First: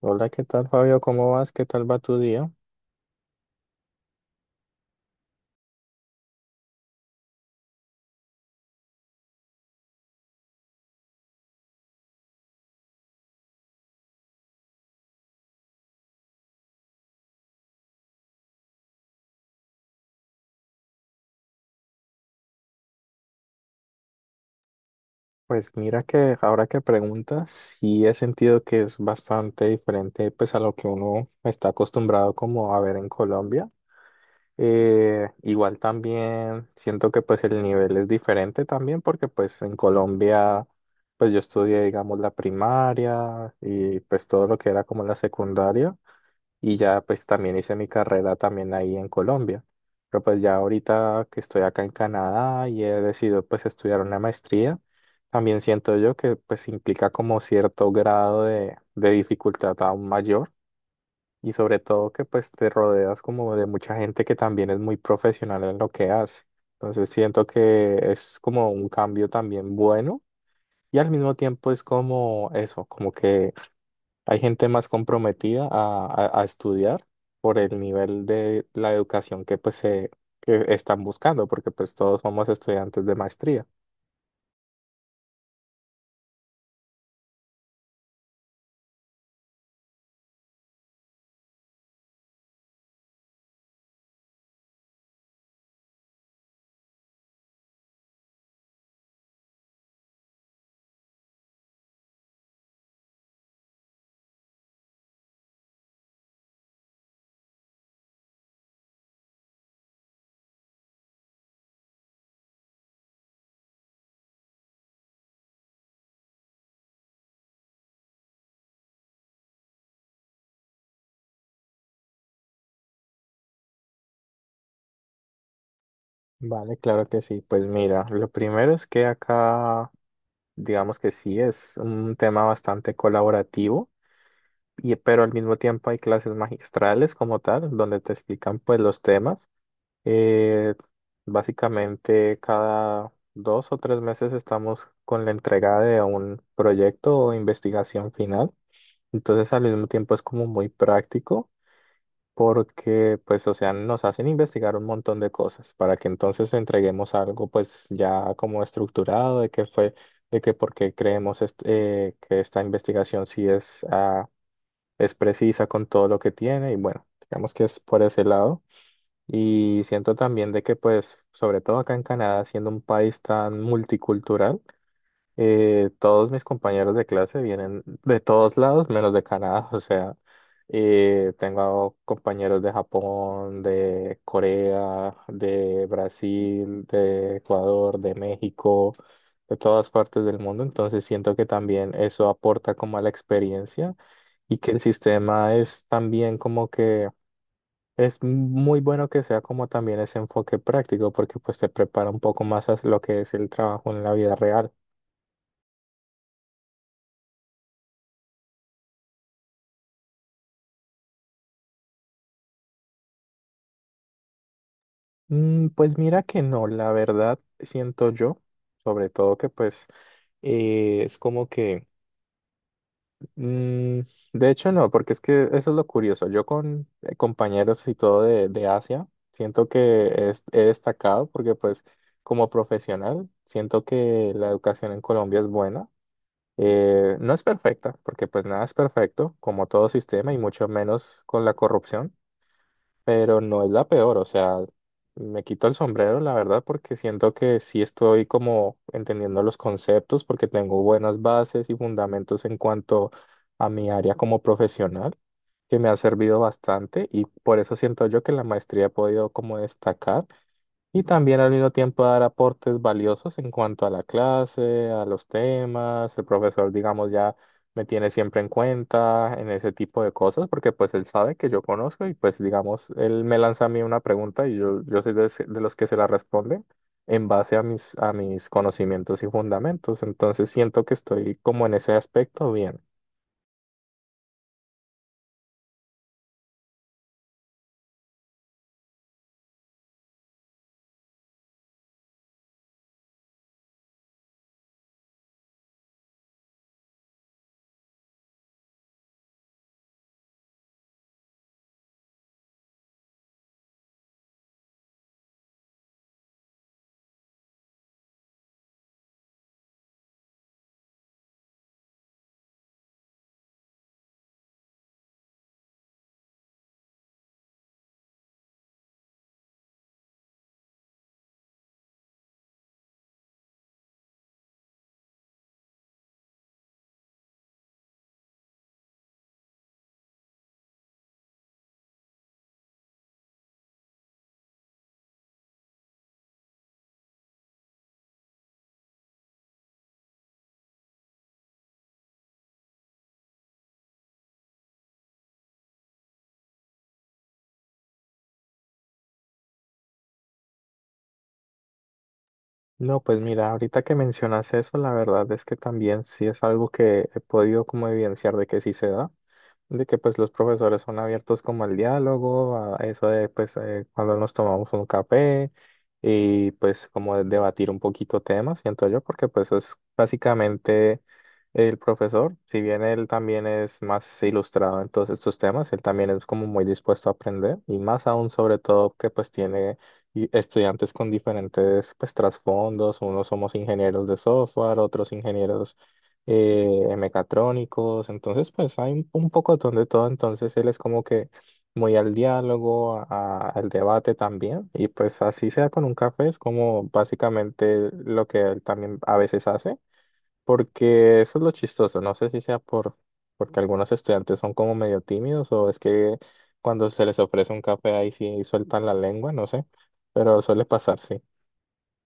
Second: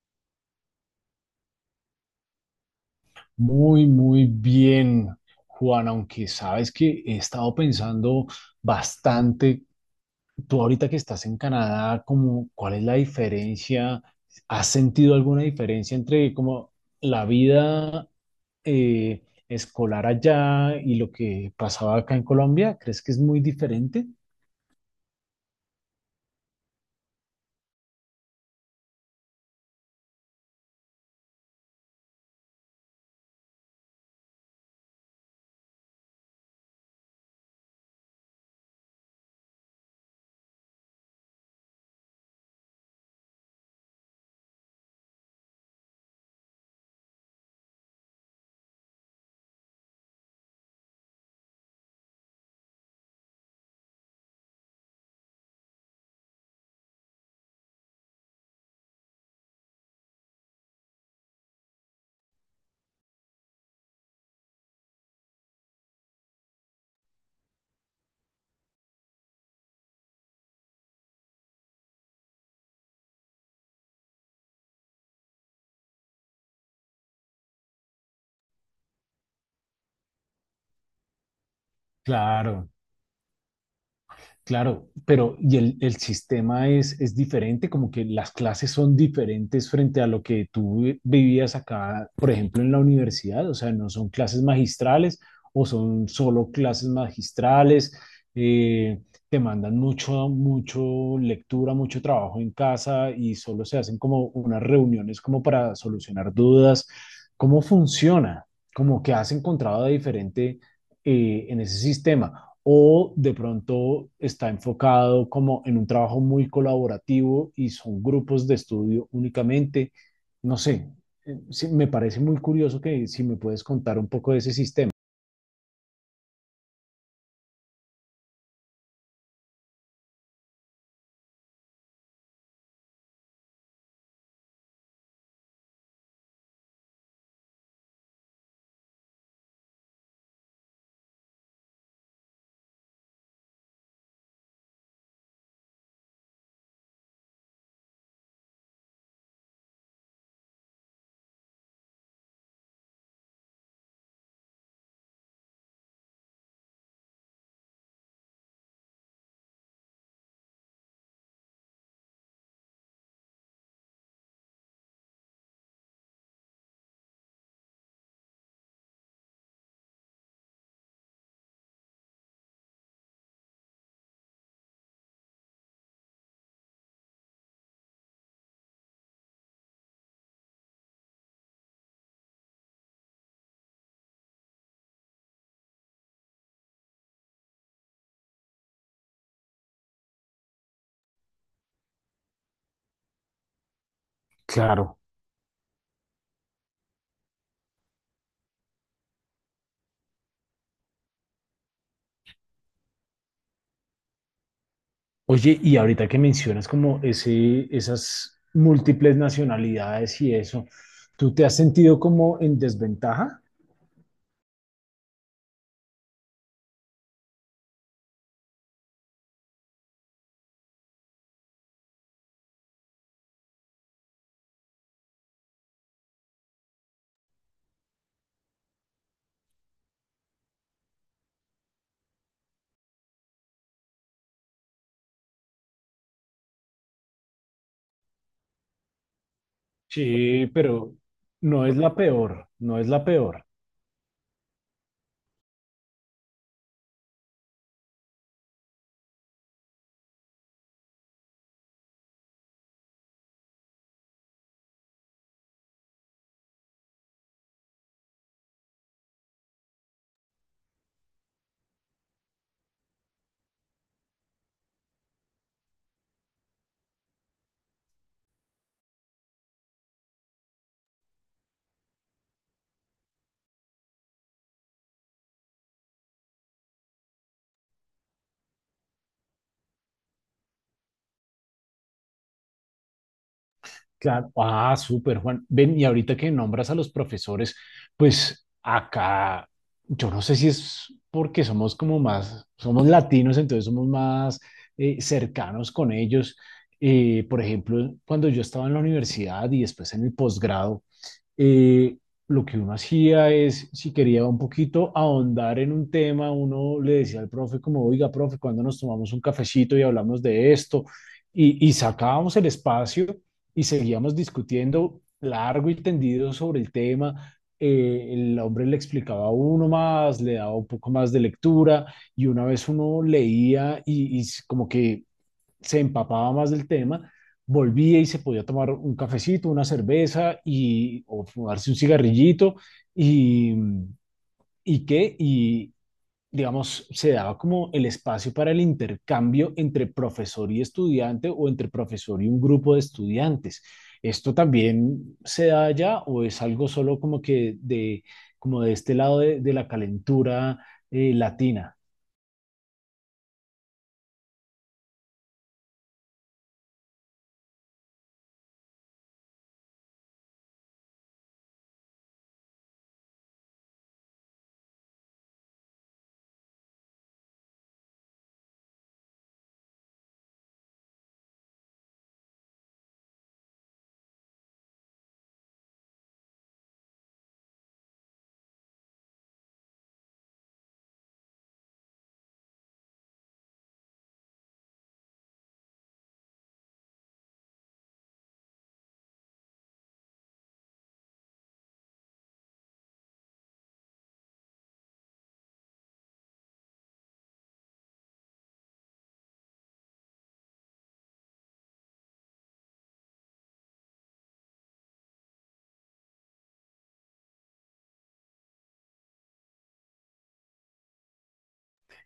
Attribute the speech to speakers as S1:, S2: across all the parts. S1: Hola, ¿qué tal, Fabio? ¿Cómo vas? ¿Qué tal va tu día?
S2: Muy, muy bien, Juan, aunque sabes que he estado pensando bastante. Tú ahorita que estás en Canadá, como, ¿cuál es la diferencia? ¿Has sentido alguna diferencia entre como la vida eh, escolar allá y lo que pasaba acá en Colombia? ¿Crees que es muy diferente?
S1: Pues mira que ahora que preguntas, sí he sentido que es bastante diferente pues a lo que uno está acostumbrado como a ver en Colombia. Igual también siento que pues el nivel es diferente también porque pues en Colombia pues yo estudié digamos la primaria y pues todo lo que era como la secundaria. Y ya pues también hice mi carrera también ahí en Colombia. Pero pues ya ahorita que estoy acá en Canadá y he decidido pues estudiar una maestría, también siento yo que pues implica como cierto grado de dificultad aún mayor y sobre todo que pues te rodeas como de mucha gente que también es muy profesional en lo que hace. Entonces siento que es como un cambio también bueno y al mismo tiempo es como eso, como que hay gente más comprometida a estudiar por el nivel de la educación que pues se que están buscando, porque pues todos somos
S2: Claro.
S1: estudiantes de maestría.
S2: Claro, pero y el sistema es diferente, como que las clases son diferentes frente a lo que tú vivías acá, por ejemplo, en la universidad, o sea, no son clases magistrales o son solo clases magistrales. eh, Te mandan mucho, mucho lectura, mucho trabajo en casa y solo se hacen como unas reuniones como para solucionar dudas. ¿Cómo funciona? Como que has encontrado de diferente en ese sistema, o de pronto está enfocado como en un trabajo muy colaborativo y son grupos de estudio únicamente. No sé, sí, me parece muy curioso que si me puedes contar un poco de ese sistema.
S1: Vale, claro que sí. Pues mira, lo primero es que acá, digamos que sí, es un tema bastante colaborativo, y, pero al mismo tiempo hay clases magistrales como tal, donde te explican pues los temas. Eh, Básicamente cada dos o tres meses estamos con la entrega de un proyecto o investigación final. Entonces al mismo tiempo es como muy práctico porque pues o sea nos hacen investigar un montón de cosas para que entonces entreguemos algo pues ya como estructurado de qué fue, de que por qué creemos que esta investigación sí es, es precisa con todo lo que tiene y bueno, digamos que es por ese lado. Y siento también de que, pues, sobre todo acá en Canadá, siendo un país tan multicultural, todos mis compañeros de clase vienen de todos lados, menos de Canadá. O sea, tengo compañeros de Japón, de Corea, de Brasil, de Ecuador, de México, de todas partes del mundo. Entonces siento que también eso aporta como a la experiencia y que el
S2: Claro.
S1: sistema es también como que es muy bueno que sea como también ese enfoque práctico, porque pues te prepara un poco más a lo que es el trabajo en la vida real.
S2: Oye, y ahorita que mencionas como ese, esas múltiples nacionalidades y eso, ¿tú te has sentido como en desventaja?
S1: Mm, pues mira que no, la verdad siento yo, sobre todo que pues es como que, mm, de hecho no, porque es que eso es lo curioso. Yo con compañeros y todo de Asia, siento que he destacado porque pues como profesional, siento que la educación en Colombia es buena. No es perfecta, porque pues nada es perfecto, como todo sistema y
S2: Sí,
S1: mucho
S2: pero
S1: menos con la
S2: no es la
S1: corrupción,
S2: peor, no es la
S1: pero
S2: peor.
S1: no es la peor, o sea, me quito el sombrero, la verdad, porque siento que sí estoy como entendiendo los conceptos, porque tengo buenas bases y fundamentos en cuanto a mi área como profesional, que me ha servido bastante y por eso siento yo que en la maestría he podido como destacar y también al mismo tiempo dar aportes valiosos en cuanto a la clase, a los temas. El profesor, digamos, ya me tiene siempre en cuenta en ese tipo de cosas porque pues él sabe que yo conozco y pues digamos, él me lanza a mí una pregunta y yo soy de, de los que se la responden en base a mis conocimientos y fundamentos. Entonces siento que estoy como en ese aspecto bien.
S2: Claro, ah, súper, Juan. Ven, y ahorita que nombras a los profesores, pues acá, yo no sé si es porque somos como más, somos latinos, entonces somos más cercanos con ellos. Por ejemplo, cuando yo estaba en la universidad y después en el posgrado, eh, lo que uno hacía es, si quería un poquito ahondar en un tema, uno le decía al profe como, oiga, profe, cuando nos tomamos un cafecito y hablamos de esto, y sacábamos el espacio y seguíamos discutiendo largo y tendido sobre el tema. El hombre le explicaba a uno más, le daba un poco más de lectura, y una vez uno leía y como que se empapaba más del tema, volvía y se podía tomar un cafecito, una cerveza y, o fumarse un cigarrillito y, y qué, y digamos, se daba como el espacio para el intercambio entre profesor y estudiante o entre profesor y un grupo de estudiantes. ¿Esto también se da allá o es algo solo como que de, como de este lado de la calentura latina?
S1: No, pues mira, ahorita que mencionas eso, la verdad es que también sí es algo que he podido como evidenciar de que sí se da. De que pues los profesores son abiertos como al diálogo, a eso de pues cuando nos tomamos un café y pues como de debatir un poquito temas, siento yo, porque pues es básicamente el profesor, si bien él también es más ilustrado en todos estos temas, él también es como muy dispuesto a aprender y más aún sobre todo que pues tiene estudiantes con diferentes pues trasfondos, unos somos ingenieros de software, otros ingenieros mecatrónicos, entonces pues hay un poco de todo, entonces él es como que muy al diálogo, al debate también, y pues así sea con un café, es como básicamente lo que él también a veces hace, porque eso es lo chistoso, no sé si sea por, porque algunos estudiantes son como medio tímidos o es que cuando se les ofrece un café ahí sí sueltan la lengua, no sé, pero suele pasar, sí.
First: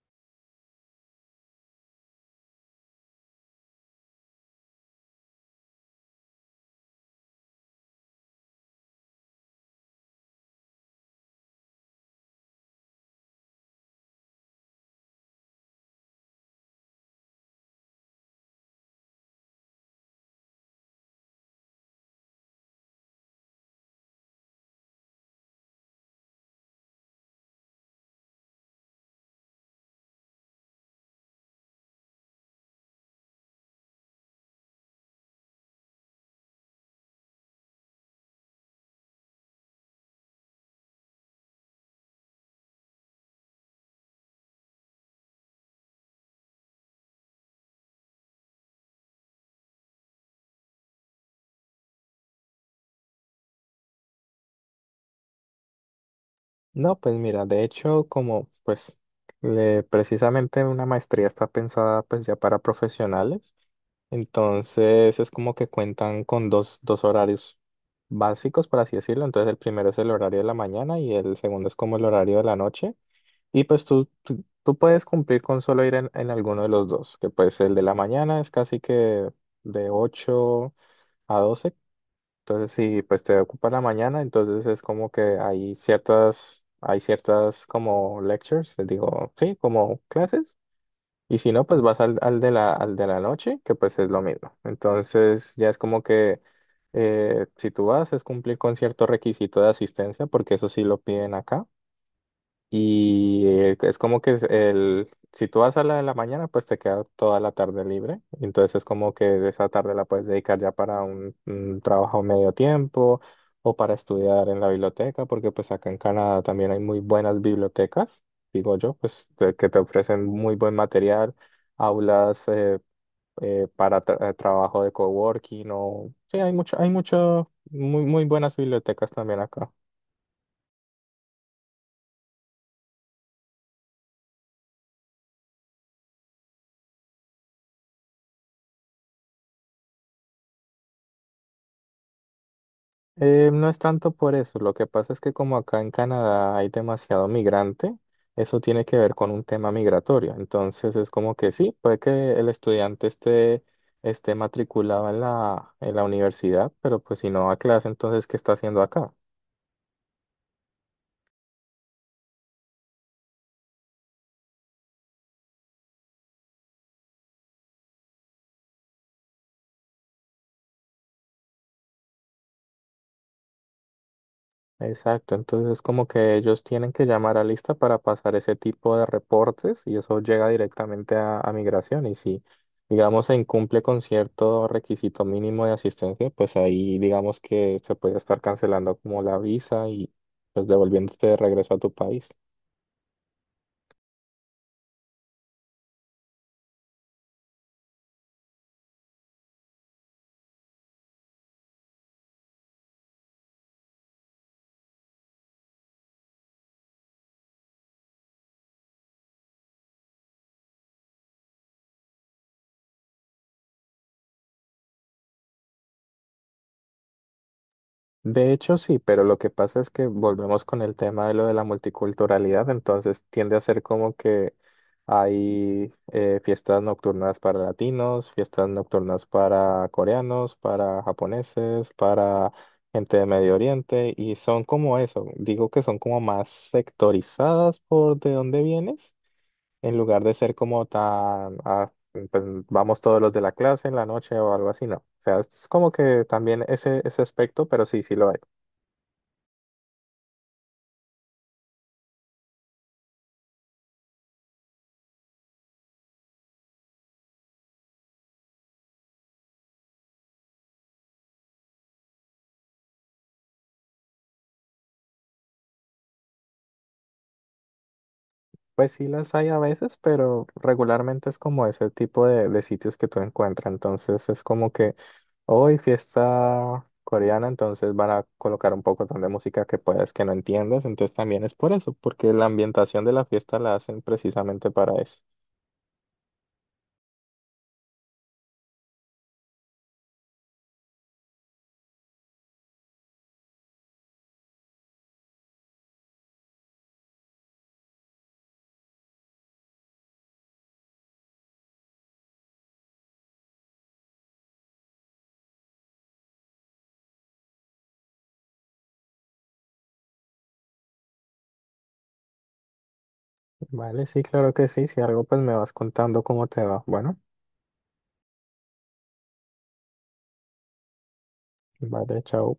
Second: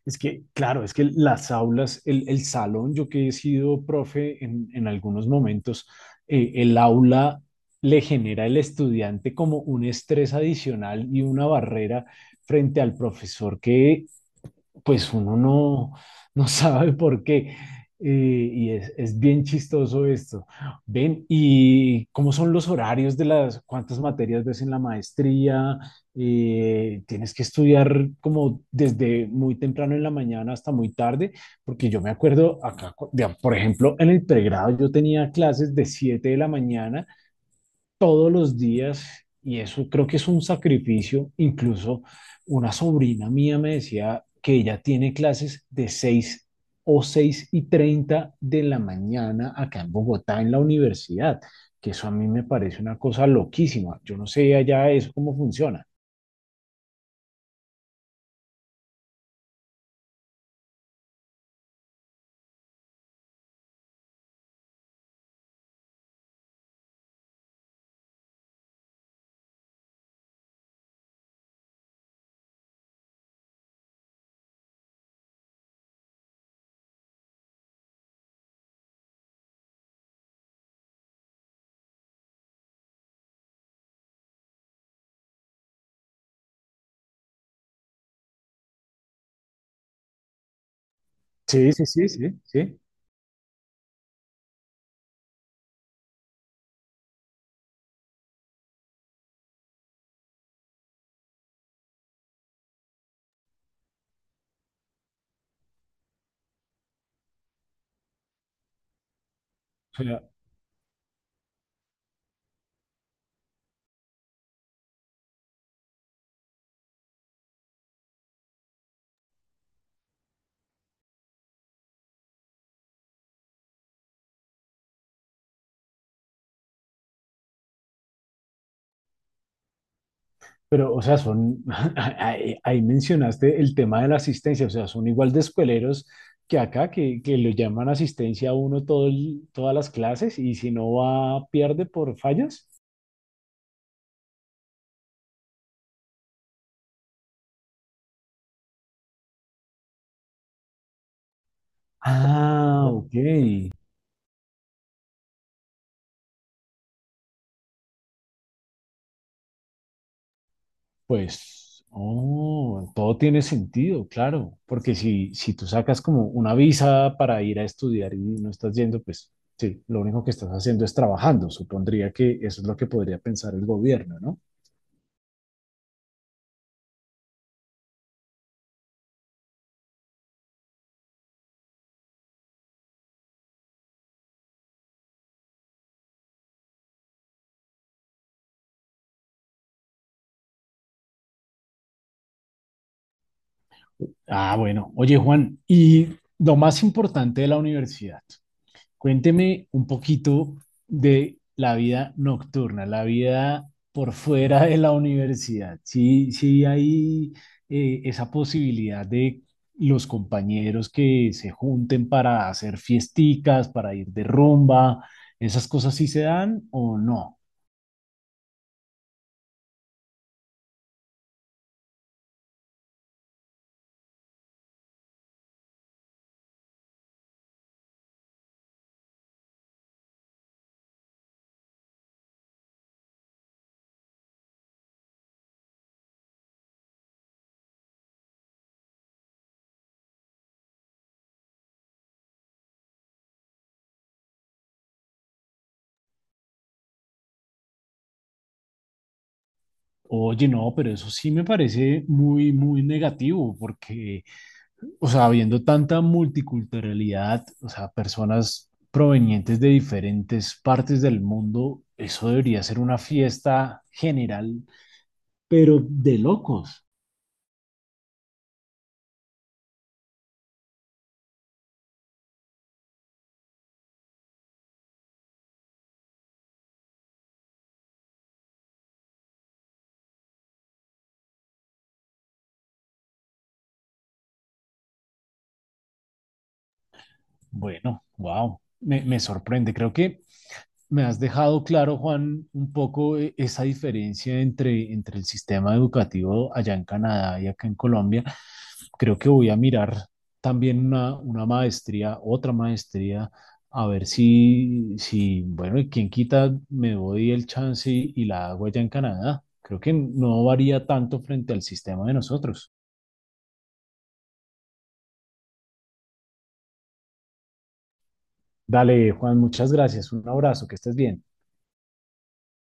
S2: Es que, claro, es que las aulas, el salón, yo que he sido profe en algunos momentos, el aula le genera al estudiante como un estrés adicional y una barrera frente al profesor que pues uno no, no sabe por qué. Y es bien chistoso esto. Ven, ¿y cómo son los horarios de las, cuántas materias ves en la maestría? ¿Tienes que estudiar como desde muy temprano en la mañana hasta muy tarde? Porque yo me acuerdo acá, por ejemplo, en el pregrado yo tenía clases de 7 de la mañana todos los días y eso creo que es un sacrificio. Incluso una sobrina mía me decía que ella tiene clases de 6 o 6:30 de la mañana acá en Bogotá, en la universidad, que eso a mí me parece una cosa loquísima. Yo no sé allá eso cómo funciona.
S1: No, pues mira, de hecho, como pues precisamente una maestría está pensada pues ya para profesionales, entonces es como que cuentan con dos horarios básicos, por así decirlo. Entonces el primero es el horario de la mañana y el segundo es como el horario de la noche. Y pues tú, tú puedes cumplir con solo ir en alguno de los dos, que pues el de la mañana es casi que de 8 a 12. Entonces, si pues te ocupa la mañana, entonces es como que hay ciertas como lectures, les digo, sí, como clases. Y si no,
S2: Sí,
S1: pues
S2: sí,
S1: vas
S2: sí,
S1: al,
S2: sí, sí.
S1: al de la noche, que pues es lo mismo. Entonces, ya es como que si tú vas, es cumplir con cierto requisito de asistencia, porque eso sí lo piden acá. Y es como que es el, si tú vas a la de la mañana, pues te queda toda la tarde libre. Entonces es como que esa tarde
S2: O
S1: la
S2: sea,
S1: puedes dedicar ya para un trabajo medio tiempo o para estudiar en la biblioteca, porque pues acá en Canadá también hay muy buenas bibliotecas, digo yo, que te ofrecen muy buen material, aulas para trabajo de coworking o... Sí, hay mucho, muy, muy buenas bibliotecas también acá.
S2: pero, o sea, son, ahí, ahí mencionaste el tema de la asistencia, o sea, son igual de escueleros que acá, que lo llaman asistencia a uno todo todas las clases y si no va, pierde por fallas.
S1: No es tanto por eso, lo que pasa es que como acá en Canadá hay demasiado migrante, eso tiene que ver con un tema migratorio. Entonces es como que sí, puede que el
S2: Ah,
S1: estudiante esté,
S2: ok.
S1: esté matriculado en la universidad, pero pues si no va a clase, entonces ¿qué está haciendo acá?
S2: Pues, oh, todo tiene sentido, claro, porque si, si tú sacas como una visa para ir a estudiar y no estás yendo, pues sí, lo único que estás haciendo es trabajando. Supondría que eso es lo que podría pensar el gobierno, ¿no?
S1: Exacto, entonces como que ellos tienen que llamar a lista para pasar ese tipo de reportes y eso llega directamente a migración y si digamos se incumple con cierto requisito mínimo de asistencia, pues ahí digamos que se puede estar cancelando como la visa y pues devolviéndote de regreso a tu país.
S2: Ah, bueno, oye Juan, y lo más importante de la universidad. Cuénteme un poquito de la vida nocturna, la vida por fuera de la universidad. Sí, sí hay esa posibilidad de los compañeros que se junten para hacer fiesticas, para ir de rumba, esas cosas sí se dan o no.
S1: De hecho, sí, pero lo que pasa es que volvemos con el tema de lo de la multiculturalidad, entonces tiende a ser como que hay fiestas nocturnas para latinos, fiestas nocturnas para coreanos, para japoneses, para gente de Medio Oriente, y son como eso, digo que son como más sectorizadas por de dónde vienes, en lugar de ser como tan, pues, vamos todos los de la clase en la noche o algo así, no. O sea, es como que también ese aspecto, pero sí, sí lo hay.
S2: Oye, no, pero eso sí me parece muy, muy negativo porque o sea, habiendo tanta multiculturalidad, o sea, personas provenientes de diferentes partes del mundo, eso debería ser una fiesta general, pero de locos.
S1: Pues sí las hay a veces, pero regularmente es como ese tipo de sitios que tú encuentras. Entonces es como que hoy fiesta coreana, entonces van a colocar un poco de música que puedas que no entiendas. Entonces también es por eso, porque la ambientación de la fiesta la hacen precisamente para eso.
S2: Bueno, wow, me sorprende. Creo que me has dejado claro, Juan, un poco esa diferencia entre, entre el sistema educativo allá en Canadá y acá en Colombia. Creo que voy a mirar también una maestría, otra maestría, a ver si, si, bueno, y quién quita, me doy el chance y la hago allá en Canadá. Creo que no varía tanto frente al sistema de nosotros.
S1: Vale, sí, claro que sí. Si algo, pues me vas contando cómo te va. Bueno,
S2: Dale, Juan, muchas gracias. Un abrazo, que estés bien.
S1: vale, chao.